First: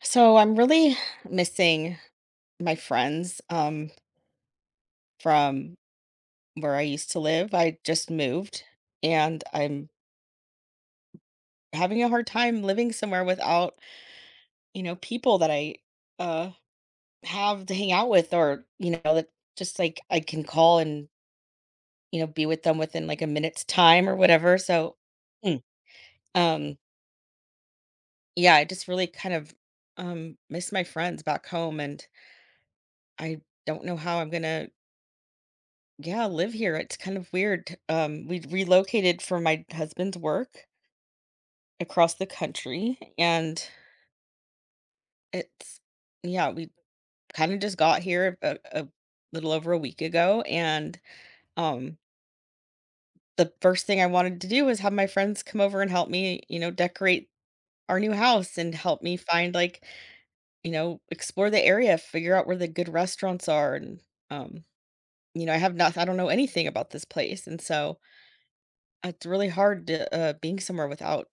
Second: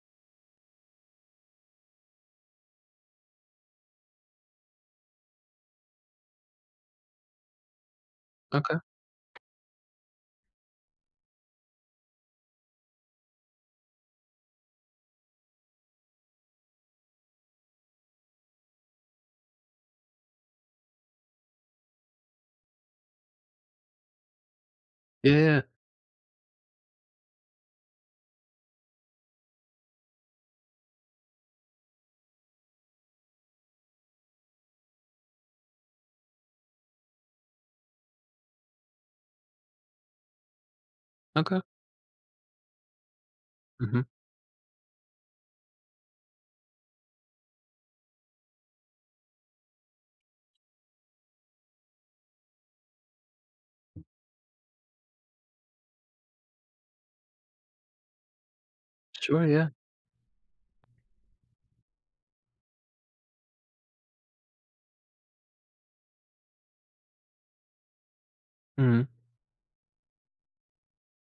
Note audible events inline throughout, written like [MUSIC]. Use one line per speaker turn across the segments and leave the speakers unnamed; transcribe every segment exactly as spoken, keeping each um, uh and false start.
So I'm really missing my friends um, from where I used to live. I just moved
Okay.
and I'm having a hard time living somewhere without, you know, people that I uh, have to hang out with or, you know, that just like I can call and, you know, be with them within like a minute's time or whatever. So,
Yeah, yeah, yeah.
mm, um, yeah, I just really kind of um, miss my friends back home and I don't know how I'm going to, Yeah, live here. It's kind of weird. Um, we relocated for my husband's work
Okay.
across the country, and
Mhm.
it's, yeah, we kind of just got here a, a little over a week ago, and um, the first thing I wanted to do was have my friends come over and help me, you know, decorate our new house and help me
Sure,
find,
yeah.
like, you know, explore the area, figure out where the good restaurants are, and um, you know, I have not, I don't know anything about this place, and so
Mhm.
it's really hard to, uh, being somewhere without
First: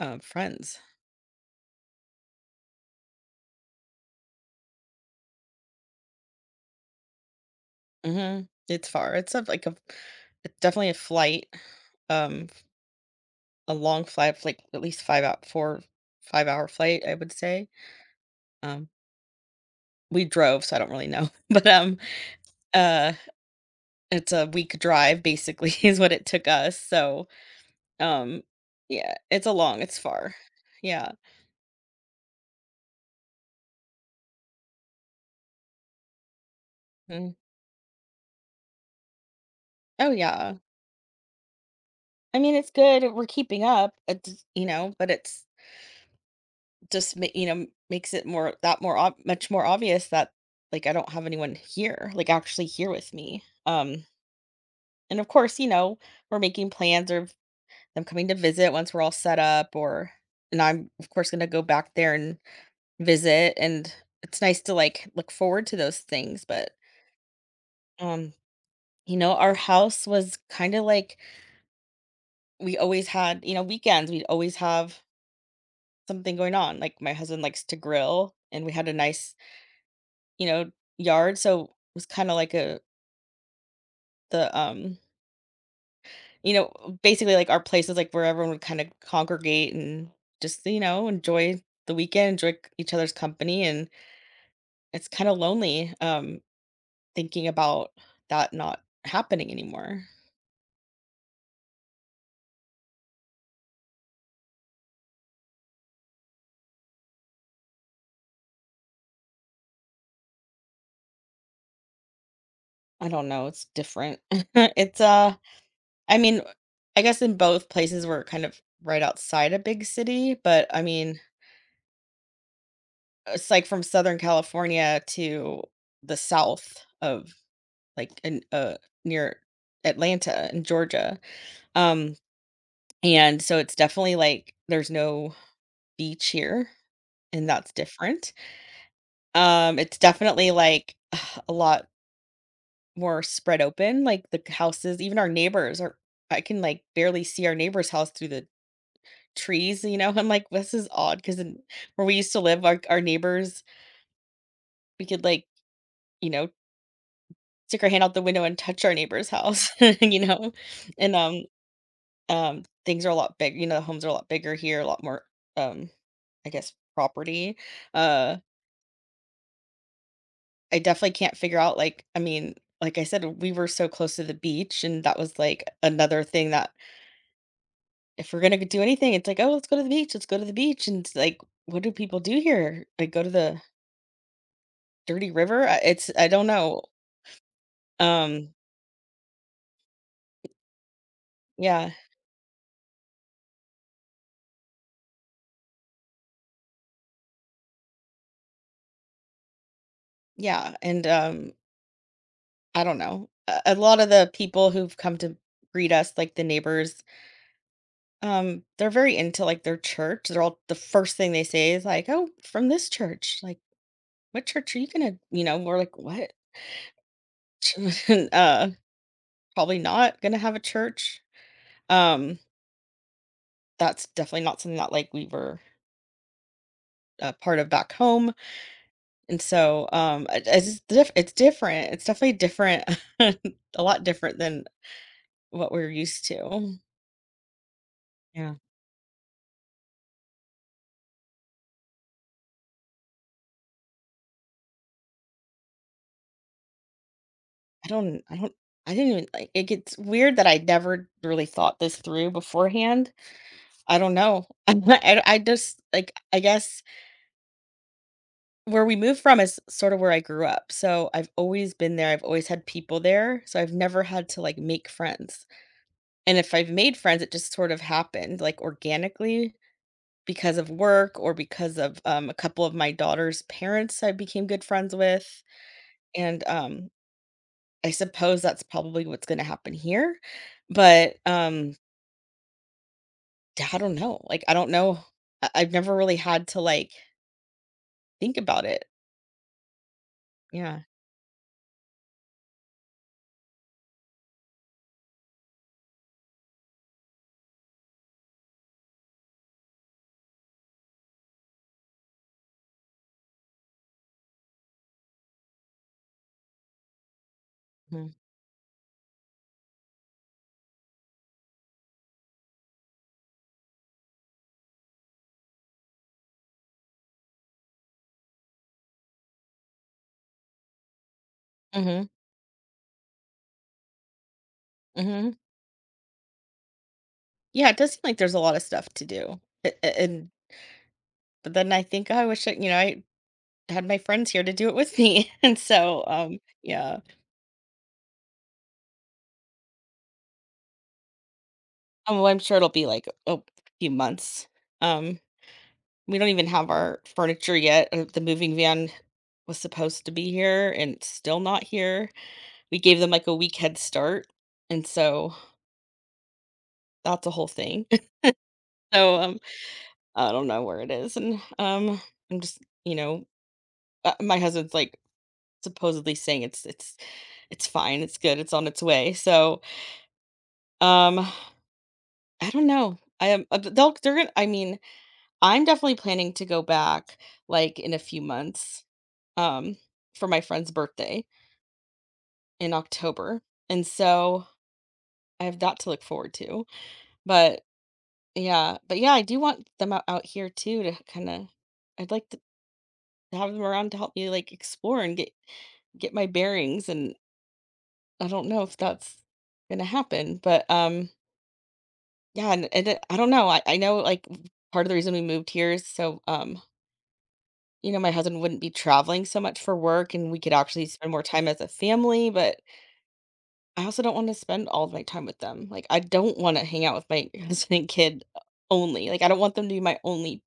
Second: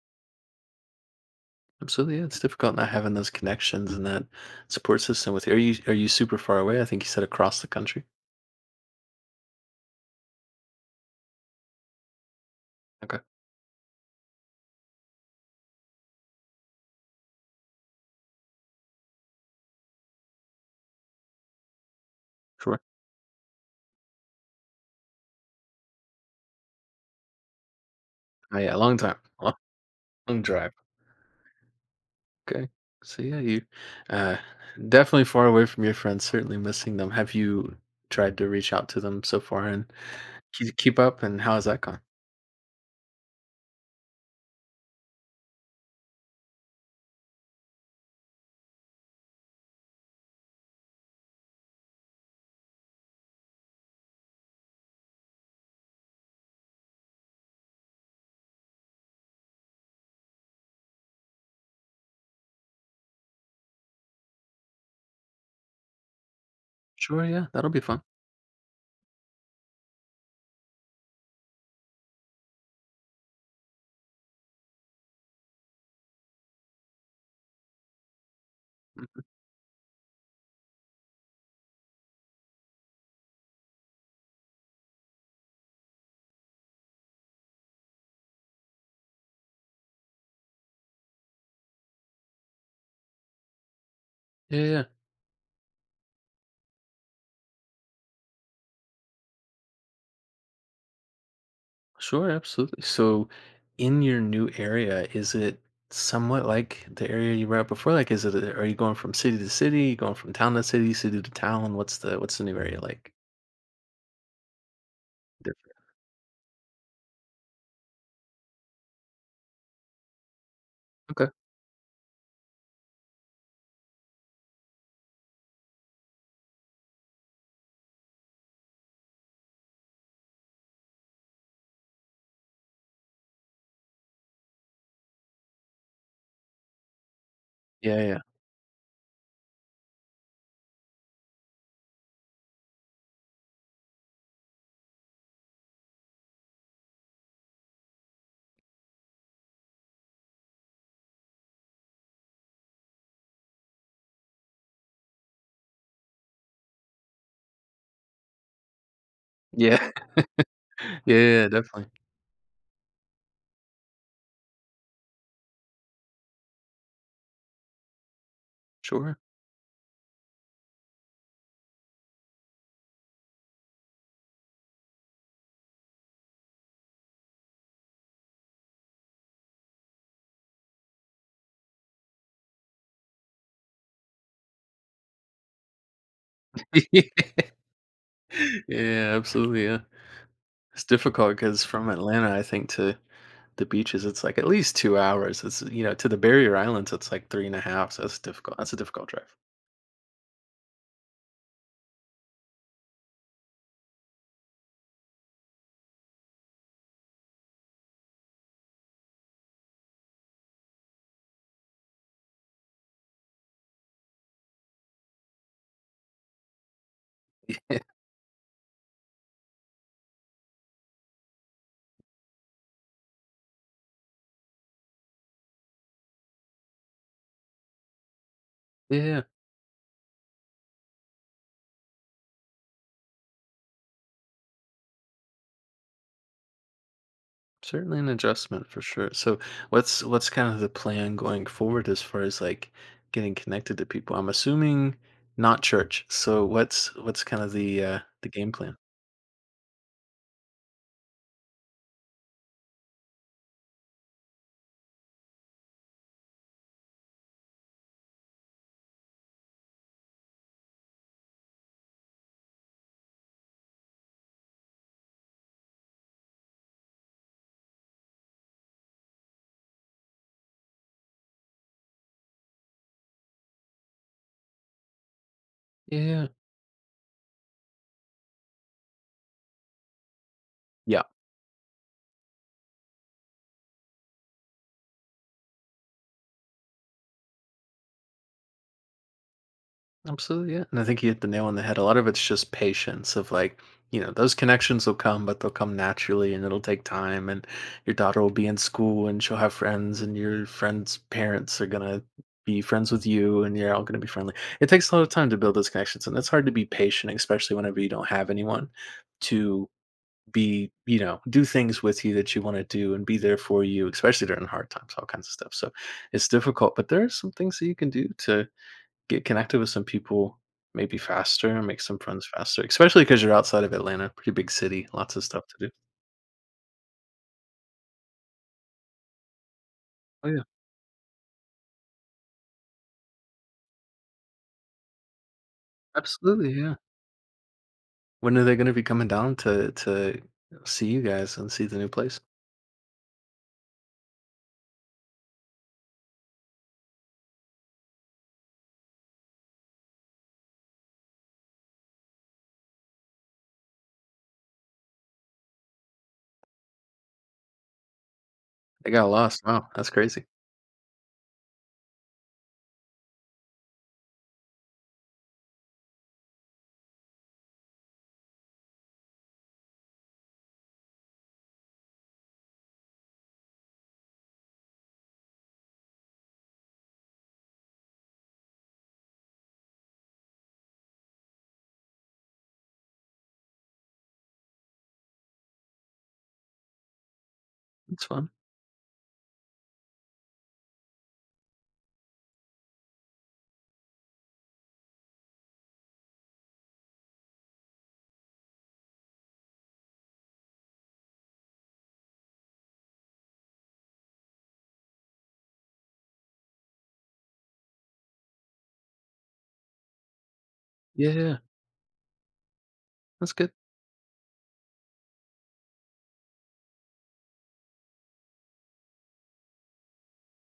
Um, friends.
Absolutely, yeah, it's difficult not having those connections and that support system with you. Are you are you super far away? I think you said across the country.
Mhm. It's far. It's a, like, a it's definitely a flight, um,
Okay.
a long flight of, like, at least five out four five-hour flight, I would say. Um, we drove, so I don't really know, [LAUGHS] but, um,
Sure.
uh, it's a week drive basically [LAUGHS] is what it took us, so, um,
Oh, yeah, long
yeah,
time.
it's
Long,
a long it's far.
long drive.
Yeah.
Okay. So yeah, you uh definitely far away from your friends, certainly missing them. Have
Mm.
you tried to reach out to them so far and
Oh, yeah.
keep keep up, and how has that gone?
I mean, it's good, we're keeping up, it's, you know, but it's just ma you know, makes it more, that more, ob much more obvious that, like, I don't have anyone here, like, actually here with me, um, and of course, you know, we're making plans of them coming to visit once we're all set up or and I'm, of course, gonna go back there and visit, and it's nice to, like, look forward to those things, but,
Sure, yeah. That'll be fun.
um, you know, our house was kinda like we always had, you know, weekends, we'd always have something going on, like, my husband likes to grill, and we had a
Mm.
nice, you know, yard, so it was kinda like a the, um you know, uh, basically, like, our place's like, where everyone would kinda congregate and just, you know, enjoy the weekend, enjoy c each other's company, and
Yeah, yeah.
it's kinda lonely, um, thinking about that not happening anymore.
Sure, absolutely. So, in your new area, is it somewhat like the area you were at before? Like, is it, are you going from city to city, going from town to city, city to town? What's the what's the new area
I
like?
don't know, it's different. [LAUGHS] It's, uh
Different.
I mean, I guess in both places we're kind of right outside a big city, but I mean,
Okay.
it's like from Southern California to the south of, like, in uh near Atlanta in Georgia. Um and so it's definitely like there's no beach here, and that's
Yeah, yeah,
different. Um it's definitely like [SIGHS] a lot more spread open, like, the houses, even our neighbors are, I can, like, barely see our neighbor's house through the trees, you know? I'm like, "This is odd because where we used to live, our our neighbors, we could, like, you know, stick our hand out the window and touch our neighbor's house,"
yeah,
[LAUGHS] you know?
[LAUGHS]
And,
yeah,
um,
yeah, definitely.
um, things are a lot big, you know, the homes are a lot bigger here, a lot more, um, I guess, property. Uh,
Sure.
I definitely can't figure out, like, I mean, like I said, we were so close to the beach, and that was, like, another thing that if we're gonna do anything, it's like, "Oh, let's go to the beach, let's go to the beach," and it's like, "What do people do here?" Like, go to the Dirty River? I it's I don't know.
[LAUGHS]
Um,
Yeah, absolutely. Yeah, it's difficult because from
yeah,
Atlanta, I think, to the beaches, it's like at least two hours. It's, you know, to the barrier islands, it's like three and a half. So that's difficult. That's a difficult drive.
yeah, and, um, I don't know. A a lot of the people who've come to greet us, like the neighbors, um, they're very into, like, their church. They're all, the first thing they say is like, "Oh, from this church." Like, "What church are you gonna," you know, we're like, "What?"
[LAUGHS]
[LAUGHS] Uh, Probably not gonna have a church. Um, that's definitely not something that, like, we were a part of back home.
Yeah.
And so, um, it it's diff it's different. It's definitely different, [LAUGHS] a lot different than what we're used to.
Certainly an
Yeah.
adjustment for sure. So what's what's kind of the plan going forward as far as like getting connected to people? I'm assuming not church. So what's what's kind of the
I
uh
don't
the
I
game
don't
plan?
I didn't even, like, it gets weird that I never really thought this through beforehand. I don't know. [LAUGHS] I I just, like, I guess where we moved from is sort of where I grew up. So I've always been there. I've always had people there. So I've never had to, like, make friends. And if I've made friends, it just sort of happened, like, organically because of work or because of, um, a couple of my daughter's parents I became good friends with,
Yeah.
and, um, I suppose that's probably what's gonna happen here,
Yeah.
but, um, yeah, I don't know, like, I don't know. I I've never really had to, like, think about it.
Absolutely, yeah. And
Yeah.
I think you hit the nail on the head. A lot of it's just patience of, like, you know, those connections will come, but they'll come naturally and it'll take time. And your daughter will be in school and she'll have friends, and your friends' parents are going to be friends with you and you're all going to be friendly. It takes a lot of time to build those connections. And it's hard to be patient, especially whenever you don't
Mhm.
have anyone to be, you know, do things with you that you want to do and be there for you, especially during hard times, all kinds of stuff. So it's difficult, but there are some things that you can do to get connected with some people maybe faster, make some
Mhm.
friends faster, especially because 'cause you're outside of Atlanta, pretty big city, lots of
Mhm.
stuff to do.
Yeah, it does seem like there's a lot of stuff to do, a a
Oh,
and
yeah,
but then I think, "Oh, I wish I," you know, I had my friends here to do it with me, [LAUGHS] and so, um,
absolutely, yeah.
yeah.
When are they gonna be coming down to to see you guys and see the new
Um,
place?
well, I'm sure it'll be, like, a few months, um we don't even have our furniture yet. Uh, The moving van was supposed to be here and it's still not here. We gave them like a week head start. And so that's a whole thing. [LAUGHS]
They got
So, um
lost, wow, that's crazy.
I don't know where it is. And, um I'm just, you know, uh, my husband's like supposedly saying it's it's it's fine, it's good, it's on its way. So, um I don't know. I am uh, they'll they're gonna I mean, I'm definitely planning to go back like in a few months, um for my friend's birthday in October. And so I have that to look forward to. But
That's fun.
yeah, but yeah, I do want them out, out here too to kind of, I'd like to have them around to help me, like, explore and get get my bearings and I don't know if that's going to happen, but, um yeah, and, and it- I don't know. I I know, like, part of the reason we moved here is so, um you know, my husband wouldn't be traveling so much for work and we could actually
Yeah,
spend more
yeah,
time as a family, but
that's good.
I also don't wanna spend all of my time with them, like, I don't wanna hang out with my [LAUGHS] husband and kid only, like, I don't want them to be my only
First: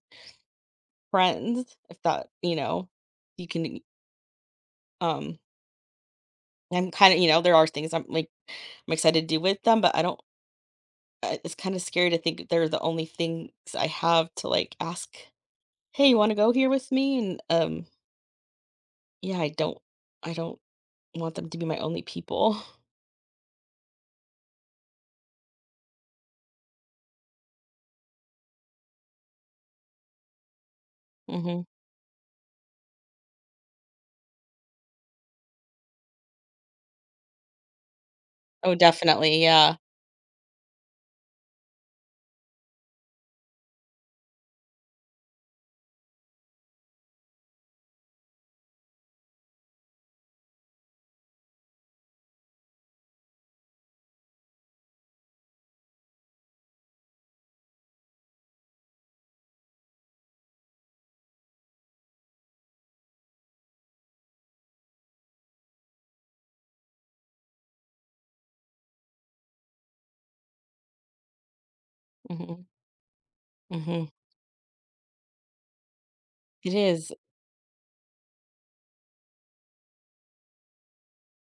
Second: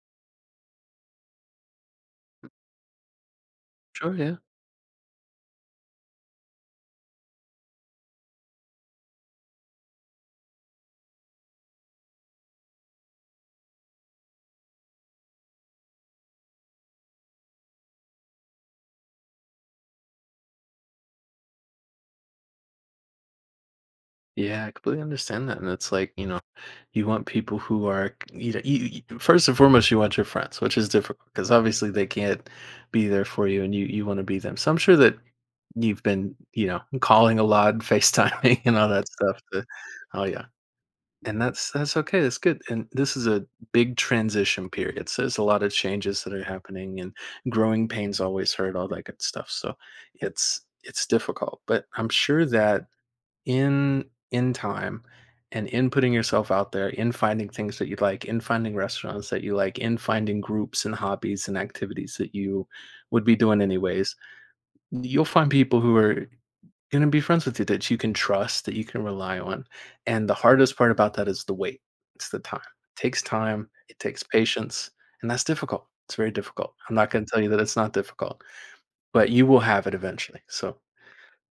friends, if that, you know, you can
Sure, yeah.
um, I'm kinda, you know, there are things I'm, like, I'm excited to do with them, but I don't, I it's kinda scary to think they're the only things I have to, like, ask, "Hey, you wanna go here with me?" And, um, yeah, I don't I don't want them to be my only people.
Yeah, I completely understand that, and it's like, you know, you want people who are, you know, you, you first and foremost, you want your friends, which is
[LAUGHS]
difficult because
Mhm.
obviously they can't be there for you, and you, you want to be them. So I'm sure that you've been, you know, calling a lot, and FaceTiming, [LAUGHS]
Oh,
and all that stuff.
definitely,
To,
yeah.
oh yeah, and that's that's okay. That's good. And this is a big transition period, so there's a lot of changes that are happening, and growing pains always hurt, all that good stuff. So it's it's difficult, but I'm sure that in in time and in putting yourself out there, in finding things that you like, in finding restaurants that you like, in finding groups and hobbies and activities that you would be doing anyways, you'll find people who are going to be friends with you that you can trust, that you can rely on. And the hardest part about that is the wait. It's the time.
Mhm,
It takes time, it
mhm.
takes patience, and that's difficult. It's very
It
difficult. I'm not
is.
going to tell you that it's not difficult, but you will have it eventually. So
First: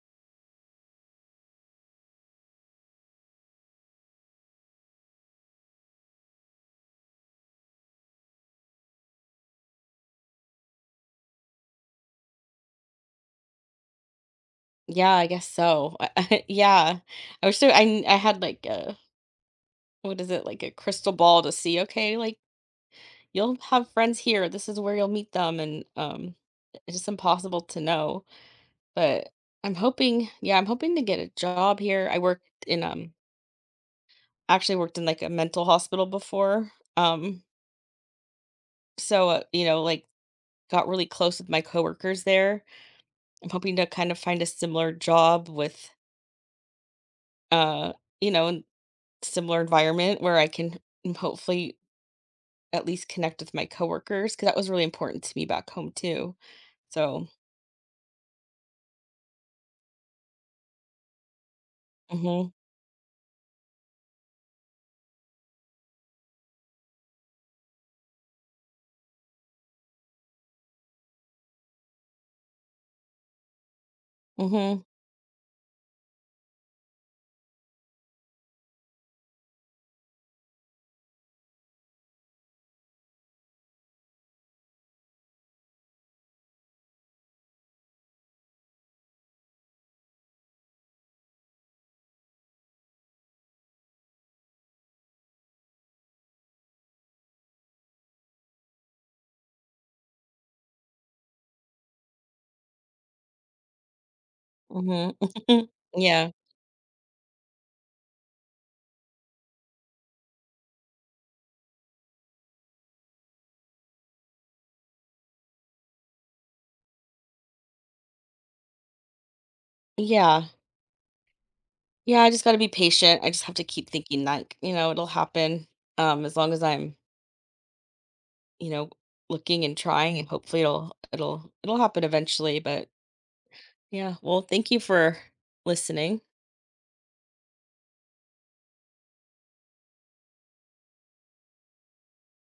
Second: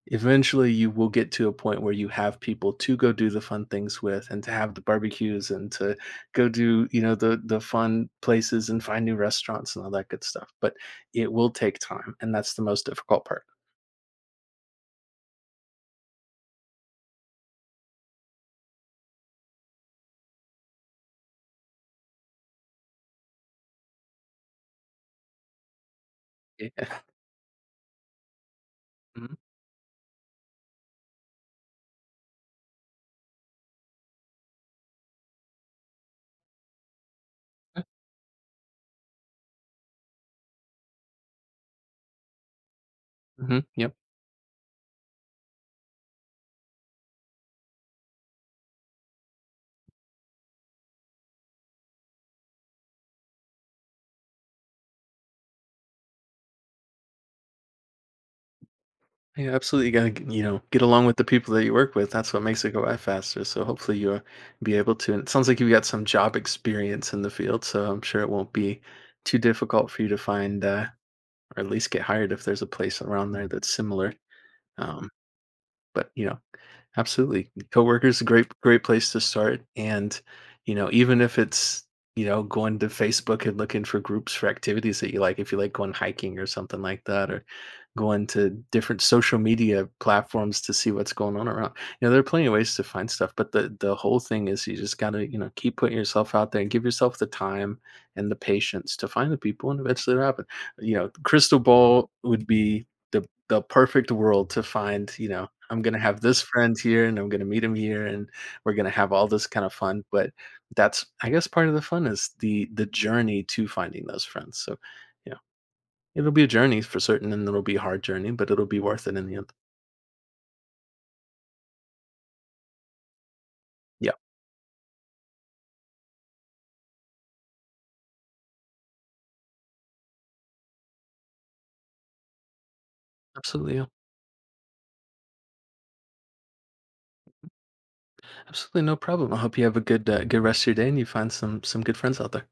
eventually, you will get to a point where you have people to go do the fun things with and to have the barbecues and to go do, you know, the the fun places and find new restaurants and all that good stuff, but it will take time, and that's the most difficult part.
Yeah, I guess so. I I, [LAUGHS] yeah. I wish there I kn I had, like, a what is it, like, a crystal ball to see, "Okay, like, you'll have friends here, this is where you'll meet them," and, um,
Yeah.
it's just impossible to know, but
Mhm.
I'm hoping, yeah, I'm hoping to get a job here. I worked in, um actually worked in, like, a mental hospital before, um,
Yeah.
so, uh, you know, like, got really close with my coworkers there. I'm
Mhm.
hoping to
Yep.
kind of find a similar job with, uh, you know, similar environment where I can hopefully at least connect with my coworkers because that was really important to me back home too. So,
Yeah, absolutely. You gotta g You know, get along with the people that you work with, that's what
mhm,
makes it go by faster, so hopefully you'll be able to, and it sounds like you've got some job experience in the field, so I'm sure it won't be too difficult for you to find, uh or at least get hired if there's a place around there that's similar.
mhm,
Um, but you know, absolutely. Coworkers, a great great place to start, and you know, even if it's, you know, going to Facebook and looking for groups for activities that you like, if you like going hiking or something like that, or going to different social media platforms to see what's going on around. You know, there are plenty of ways to find stuff, but the the whole thing is you just gotta, you know, keep putting yourself out there and give yourself the time and the patience to find the people and eventually it'll happen. You know, crystal ball would be the the perfect world to find,
mhm.
you know,
[LAUGHS]
I'm gonna have
Yeah.
this friend here and I'm gonna meet him here and we're gonna have all this kind of fun. But that's, I guess part of the fun is the the journey to finding those friends. So yeah, it'll be a journey for certain and it'll be a hard journey, but it'll be worth it in the end.
Yeah. Yeah, I just gotta be patient. I just have to keep
Yeah,
thinking that, you know, it'll happen, um, as long as I'm, you know, looking and trying and hopefully it'll it'll it'll happen eventually, but
absolutely. Yeah.
yeah. Well, thank you for listening.
Absolutely, no problem. I hope you have a good uh, good rest of your day and you find some some good friends out there.